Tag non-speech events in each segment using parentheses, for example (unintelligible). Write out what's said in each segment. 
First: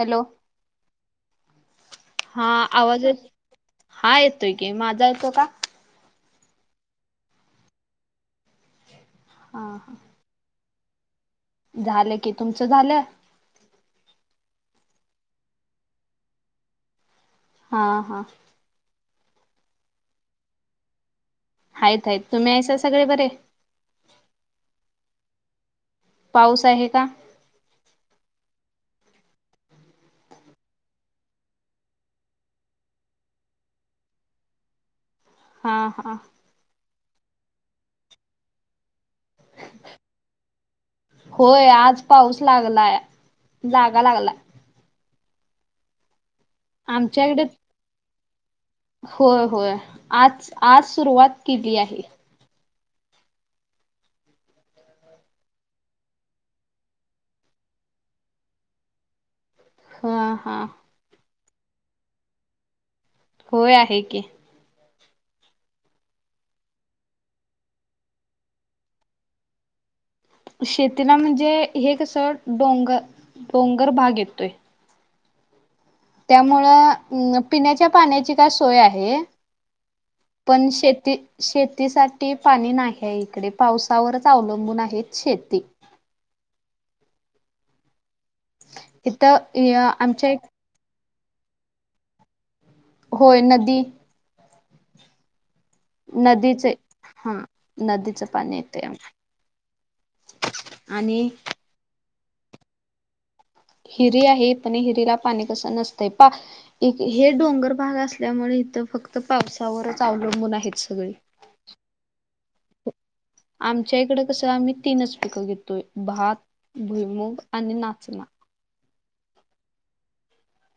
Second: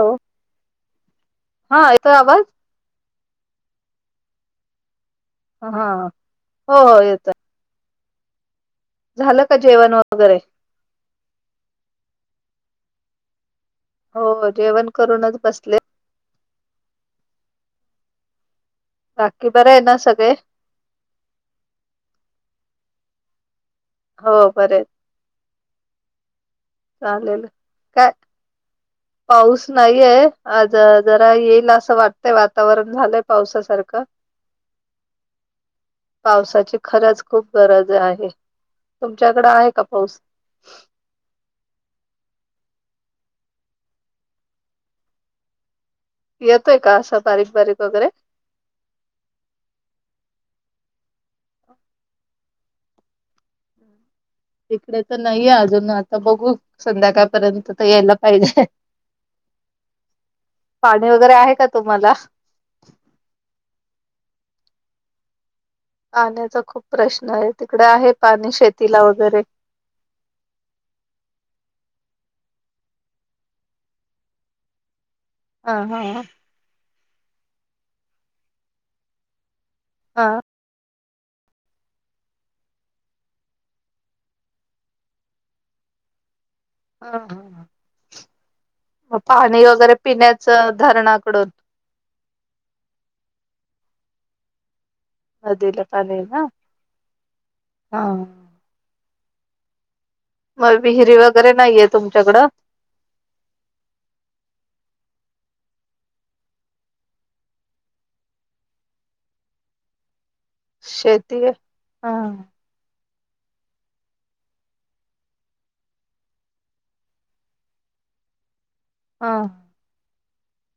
Hello. हा येतोय आवाज हा. आवाज येतोय? हा येतोय की माझा येतो का? हा. हो येतोय. झालं का हा जेवण वगैरे? झालं की. तुमचं झालं? हो. म जेवण करूनच बसले. हा हा. बाकी बरं आहे ना सगळे? आहेत आहेत. तुम्ही यायशल सगळे बरे? हो. बरय. पाऊस आहे. का चालेल. काय? पाऊस नाहीये. आज जरा येईल असं वाटतंय, वातावरण झालंय पावसासारखं. (inaudible) हा पावसाची खरच खूप गरज आहे. तुमच्याकडे आहे का पाऊस? होय आज पाऊस लागलाय. जागा लागला. येतोय का असा आमच्याकडे बारीक बारीक वगैरे? होय होय. आज आज सुरुवात केली आहे. इकडे तर नाहीये अजून आता बघू संध्याकाळपर्यंत तर यायला पाहिजे. हा हा. पाणी वगैरे आहे का तुम्हाला? होय आहे की. पाण्याचा खूप प्रश्न आहे. तिकडे आहे पाणी शेतीला वगैरे. शेतीला म्हणजे, हे कसं डोंगर, डोंगर भाग येतोय. ह ह हा. त्यामुळं, पिण्याच्या पाण्याची काय सोय आहे. हा. पण शेती- शेतीसाठी पाणी नाहीये इकडे. पावसावरच अवलंबून आहेत शेती. हा हा मग पाणी इथं वगैरे आमच्या एक पिण्याचं धरणाकडून होय नदी अला नदीचे हा हा नदीच पाणी येते मग विहिरी आणि वगैरे नाहीये तुमच्याकडं हिरी आहे पण हिरीला पाणी कसं नसतंय पा हे डोंगर भाग असल्यामुळे इथं फक्त पावसावरच अवलंबून आहेत सगळे शेती ह आमच्या इकड कसं आम्ही तीनच पिकं घेतोय भात, भुईमुग आणि नाचना हा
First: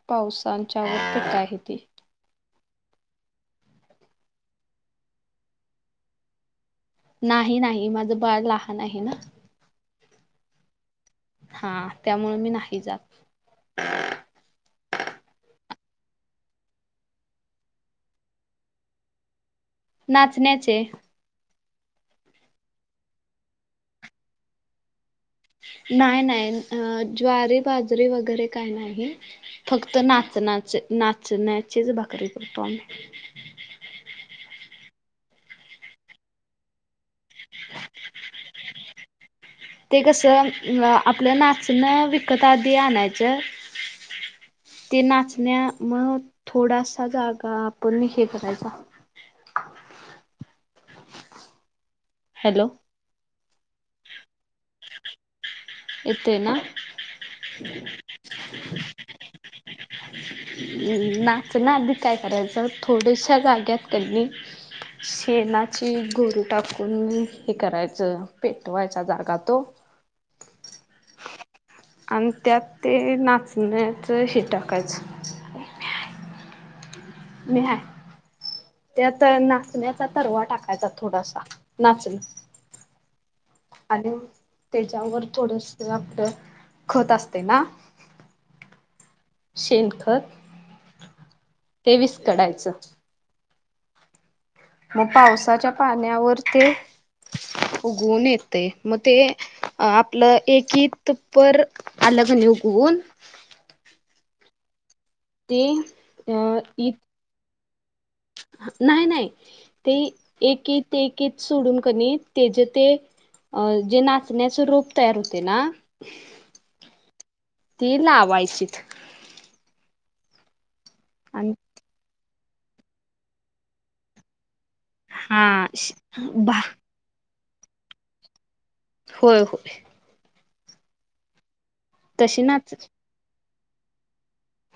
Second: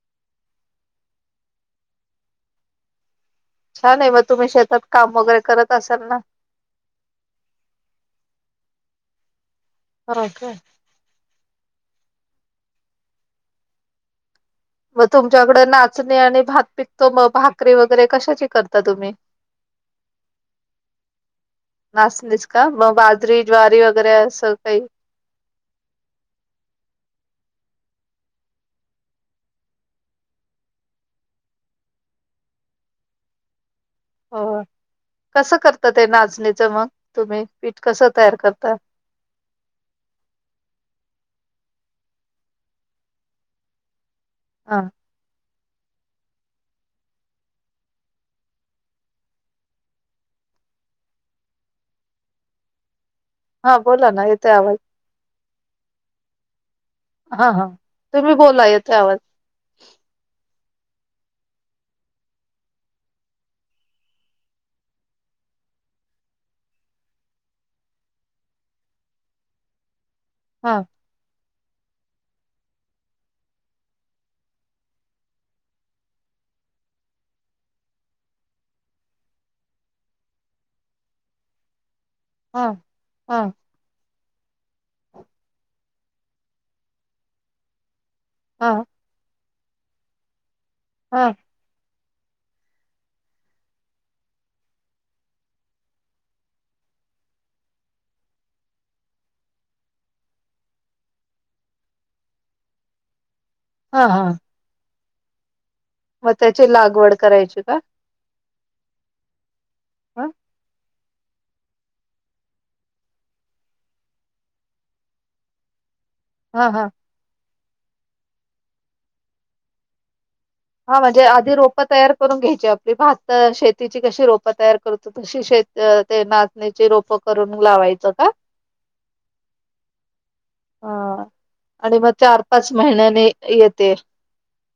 पावसांच्या वर पीक आहे ते छान आहे मग तुम्ही शेतात काम वगैरे करत असाल ना नाही नाही माझं बाळ लहान आहे ना ह काय हा त्यामुळं मी नाही जात मग तुमच्याकड नाचणी आणि भात पिकतो मग भाकरी वगैरे कशाची करता तुम्ही? नाचण्याचे नाचणीच का मग बाजरी, ज्वारी वगैरे असं काही नाही नाही ज्वारी, बाजरी वगैरे काय नाही फक्त नाचण्याच नाचण्याचीच भाकरी करतो आम्ही हो कसं करता ते नाचणीचं मग तुम्ही पीठ कसं तयार करता ते कसं आपलं नाचणं विकत आधी आणायचं हां ते नाचण्या मग थोडासा जागा आपण हे करायचा हॅलो हा बोला ना येतोय आवाज इथे ना हा हा तुम्ही बोला येतोय आवाज पण इथे का ठेवलंय नाचणं आधी काय करायचं थोड्याशा जाग्यात की नाही शेणाची गौरी टाकून हे करायचं पेटवायचा जागा तो. ह आणि त्यात ते नाचण्याचं हे टाकायचं. मी हाय त्यात नाचण्याचा तरवा टाकायचा थोडासा नाचणं. हा हा आणि त्याच्यावर थोडस आपलं खत असते ना हा शेनखत हा तेवीस काढायचं मग पावसाच्या पाण्यावर ते उघवून येतय मग ते आपलं एकत पर अलग निवघून हा हा ते मग अ त्याची इत लागवड करायची का नाही नाही ते ह एक एकत सोडून कनी तेच ते अ जे नाचण्याच रूप तयार होते ना हा हा ती लावायची हा म्हणजे आणि आधी रोपं तयार करून घ्यायची आपली भातं शेतीची कशी रोप रोप तयार करतो तशी हा शेत ते बा नाचण्याची रोप करून लावायचं का? होय होय हा आणि मग चार तशी पाच नाच महिन्याने येते.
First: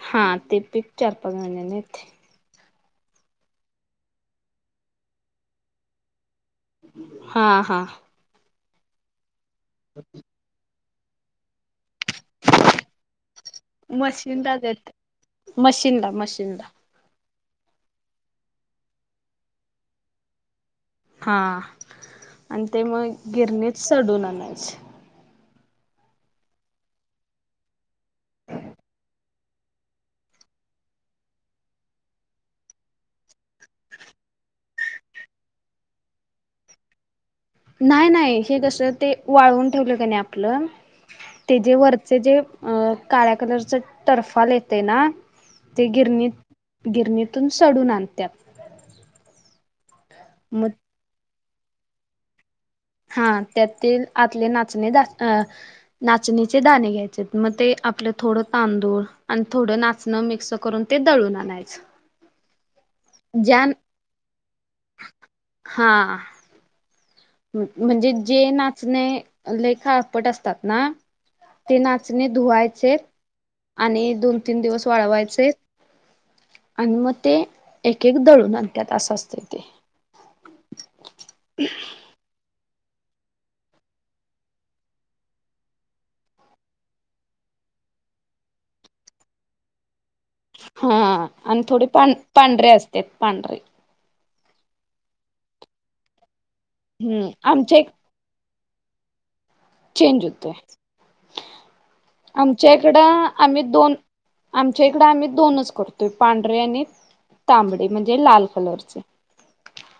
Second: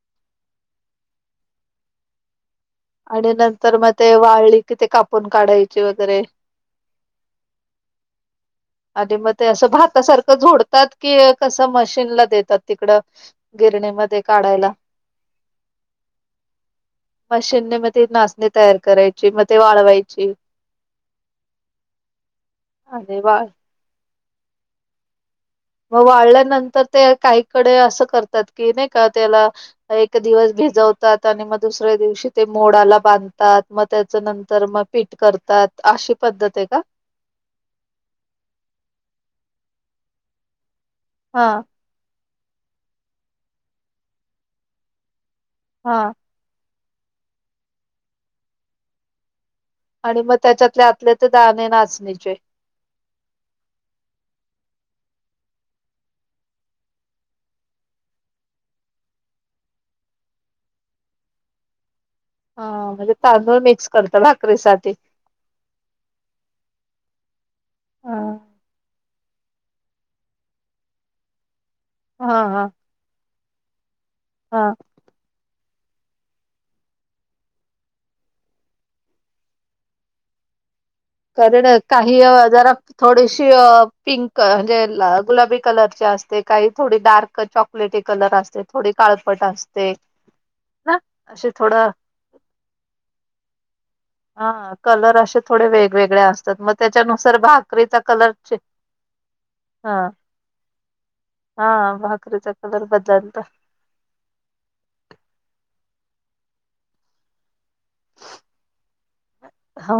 हा ते पीक चार-पाच महिन्याने येते. आणि नंतर मग ते वाळळी कि ते कापून काढायची वगैरे हा हा आणि मग ते असं भातासारखं झोडतात की कसं मशीनला देतात तिकडं गिरणीमध्ये मशीनला काढायला देत मशीनला मशीनला मशीनने मग ते नाचणी तयार करायची मग ते वाळवायची हा आणि अन ते आणि मग वाळ गिरणीच सढून आणायचे. म वाळल्यानंतर ते काहीकडे असं करतात की नाही का त्याला एक दिवस भिजवतात आणि मग दुसऱ्या दिवशी ते मोडाला बांधतात मग त्याच नंतर मग पीठ करतात अशी पद्धत आहे का? नाही नाही हे जस ते वाळवून ठेवलं का नाही आपलं ते हा जे वरचे जे अ काळ्या कलरचा टर्फाल येते ना ते हा गिरणीत गिरणीतून सडून आणत्यात आणि मग त्याच्यातले आतले ते दाणे नाचणीचे हा त्यातील आतले नाचणे अ नाचणीचे दाणे घ्यायचे मग ते आपलं थोडं तांदूळ आणि थोडं नाच मिक्स करून ते दळून आणायच हा म्हणजे तांदूळ मिक्स करत भाकरीसाठी? हा. म्हणजे हा जे नाचणे ले काळपट असतात ना ते नाचणे हा हा धुवायचे आणि दोन तीन हा दिवस वाळवायचे आणि मग ते एक एक दळून आणत्यात असं असतं ते क ना काही जरा (unintelligible) थोडीशी पिंक म्हणजे गुलाबी कलर असते काही थोडी डार्क चॉक काळपट कलर असते थोडी काळपट असते. हा ना असे आणि थोडे थोडं पां पांढरे असत पांढरे हा कलर असे थोडे वेगवेगळे असतात मग हम्म त्याच्यानुसार आमच्या एक भाकरीचा कलर चेंज चेंज होतय, हा भाकरीचा आमच्या कलर इकड बदलता आम्ही दोन आमच्या इकडें आम्ही दोनच करतोय पांढरे आणि तांबडी म्हणजे लाल कलरचे हा.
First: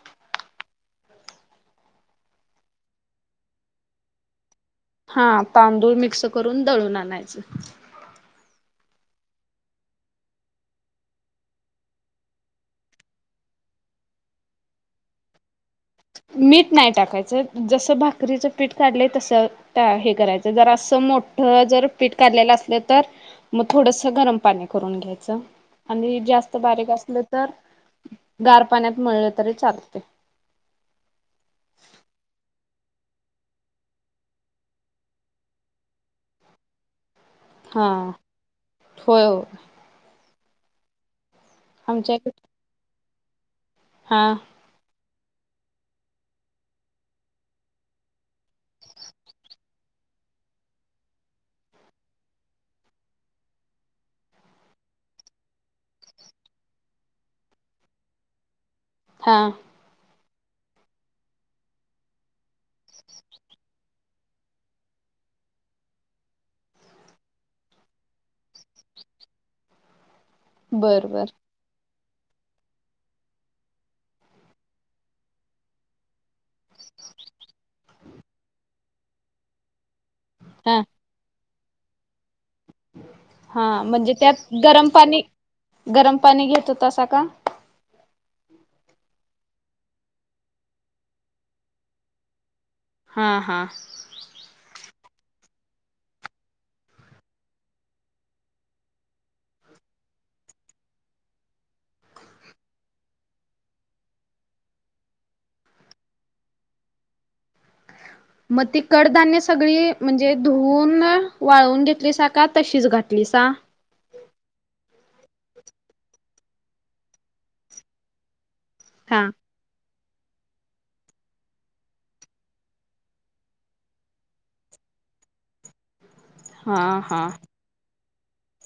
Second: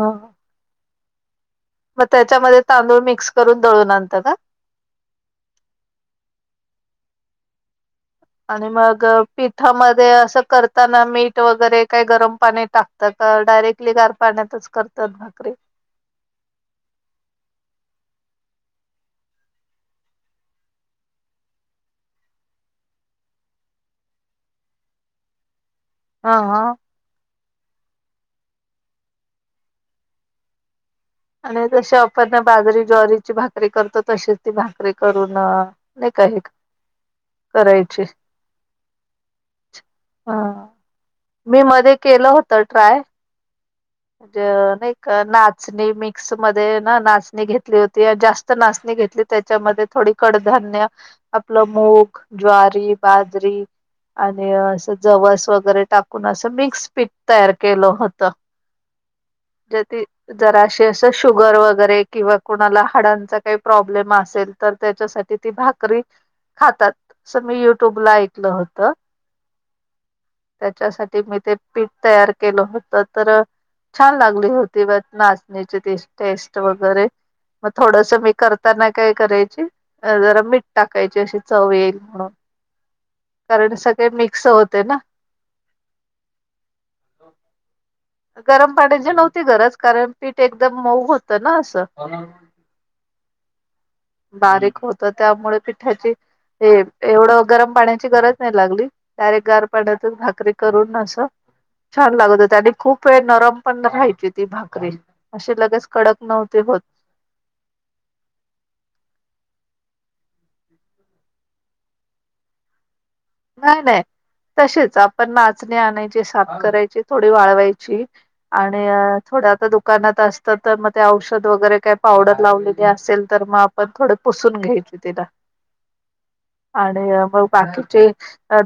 मग त्याच्यामध्ये तांदूळ मिक्स करून दळून आणंतात का? हा तांदूळ मिक्स करून दळून आणायचं आणि मग पिठामध्ये असं करताना मीठ वगैरे काय गरम पाणी टाक तर डायरेक्टली गार पाण्यातच करतात भाकरी? मीठ नाही टाकायचं जसं भाकरीचं पीठ काढलंय तस हे करायचं जर असं मोठं जर पीठ काढलेलं असलं तर मग थोडसं गरम पाणी करून घ्यायचं. आणि हा जास्त हा बारीक असलं तर गार पाण्यात मळलं तरी चालतय आणि जसे आपण बाजरी, ज्वारीची भाकरी करतो तशीच ती भाकरी करून नाही का हे (unintelligible) करायची होय हो हा. मी मध्ये आमच्या केलं इकडे होत ट्राय हा म्हणजे नाही का नाच चणी मिक्स मध्ये ना नाचणी घेतली होती, जास्त नाचणी घेतली त्याच्यामध्ये थोडी कडधान्य आपलं मूग ज्वारी बाजरी आणि असं जवस वगैरे टाकून असं मिक्स पीठ तयार केलं होतं. हां. (unintelligible) जरास असं शुगर वगैरे किंवा कुणाला हाडांचा काही प्रॉब्लेम असेल तर त्याच्यासाठी ति भाकरी खातात असं मी युट्यूबला ऐकलं होत. (unintelligible) त्याच्यासाठी बर मी ते पीठ तयार केलं होतं तर छान लागली होती व नाचणीची ते टेस्ट वगैरे मग थोडस मी करताना काय करायची जरा मीठ हा टाकायची अशी चव येईल म्हणून हा कारण सगळे म्हणजे मिक्स त्यात होते गरम ना पाणी गरम पाणी घेतो तसा का? गरम पाण्याची नव्हती गरज कारण पीठ एकदम मऊ होतं ना असं हा हा बारीक होत त्यामुळे पिठाची एवढं गरम पाण्याची गरज नाही लागली. डायरेक्ट गार पाण्यातच भाकरी करून असं छान लागत होते आणि खूप वेळ नरम पण राहायची ती भाकरी असे लगेच कडक नव्हते होत. मग ती कडधान्य सगळी म्हणजे धुवून वाळवून घेतलीसा का तशीच घातलीसा नाही नाही तसेच आपण नाचणी आणायची, साफ करायची, थोडी वाळवायची आणि हा थोडं आता दु दुकानात असत तर मग ते औषध वगैरे काय पावडर लावलेले असेल तर मग आपण थोडं पुसून घ्यायचे तिला (unintelligible) हा आणि हा मग बाकीचे?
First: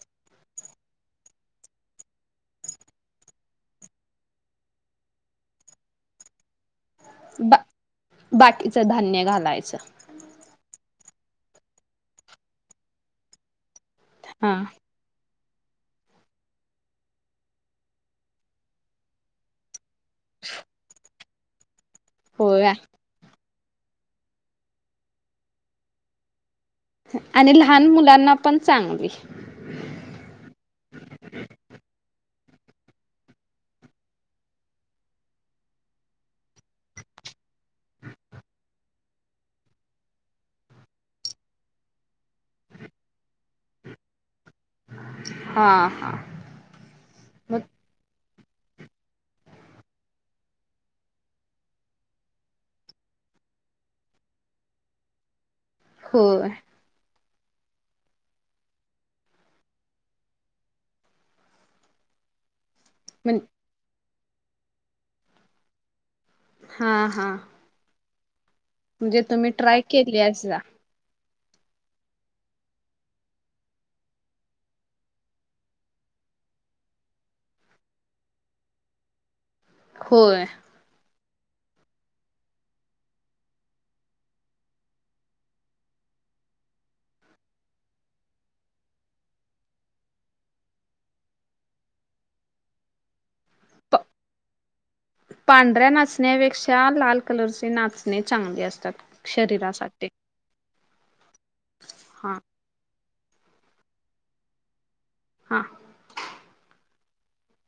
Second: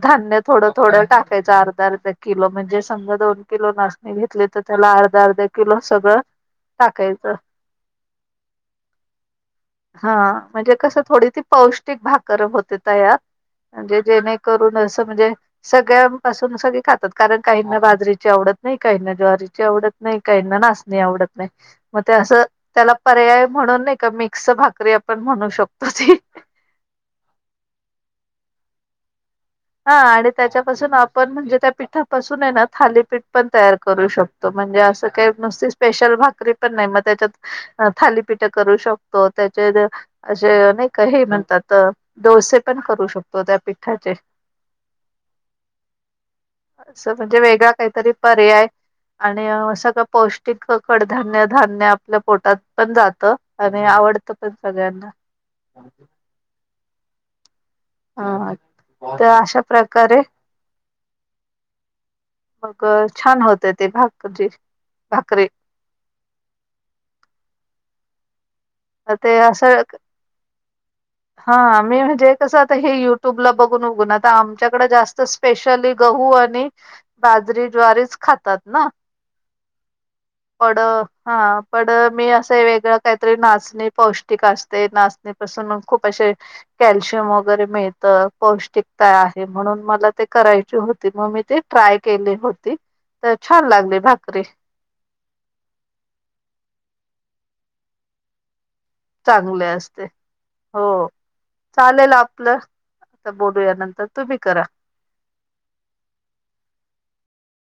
धान्य थोडं थोडं टाकायचं अर्धा आर्धा किलो म्हणजे समजा दोन किलो नात घेतले तर त्याला अर्धा अर्धा किलो सगळं टाकायचं बा बाकीचं धान्य घालायचं हा म्हणजे कस थोडी ती पौष्टिक भाकर होते तयार, म्हणजे हा जेणेकरून म्हणजे सगळ्यां पासून सगळेच खातात कारण काहीना बाजरीची आवडत नाही काहीना ज्वारीची आवडत नाही नाही काहीना नाच नाही आवडत नाही मग ते असं होय त्याला पर्याय म्हणून नाही का मिक्स भाकरी आपण म्हणू शकतो ती आणि लहान मुलांना पण चांगली हा आणि त्याच्यापासून आपण म्हणजे त्या पिठापासून आहे ना थालीपीठ पण तयार करू शकतो. म्हणजे असं काही नुसती स्पेशल भाकरी पण नाही मग त्याच्यात अ थालीपीठ करू शकतो त्याचे असे नाही का हे म्हणतात डोसे पण करू शकतो त्या पिठाचे हा हा असं म्हणजे मग वेगळा काहीतरी पर्याय आणि सगळं पौष्टिक कडधान्य धान्य आपल्या पोटात पण जातं आणि आवडतं प तर सगळ्यांना होय हा ह् तर अशा प्रकारे मग म्हण छान होतय ते भाकजी जे भाकरीे ह्म हा तर म्हणजे ते तुम्ही ट्राय असं केल्यायसा हा मी म्हणजे कसं आता हे युट्यूबला बघून बघून आता आमच्याकडें जास्त स्पेशली गहू आणि बाजरी ज्वारीच खातात ना होय पड हा पड मी असं वेगळं काहीतरी नाच पौष्टिक असतंय नाचणीपासून खूप असे कॅल्शियम वगैरे मिळतं पौष्टिकता आहे म्हणून मला ते करायची होती. मग मी ते ट्राय केली होती, तर छान लागली प भाकरी पांढऱ्या नाचण्यापेक्षा लाल कलरचे नाचणी चांगले असतात. चांगले असते. शरीरासाठी हो चालेल हा आपलं बोलू या नंतर तुम्ही करा हा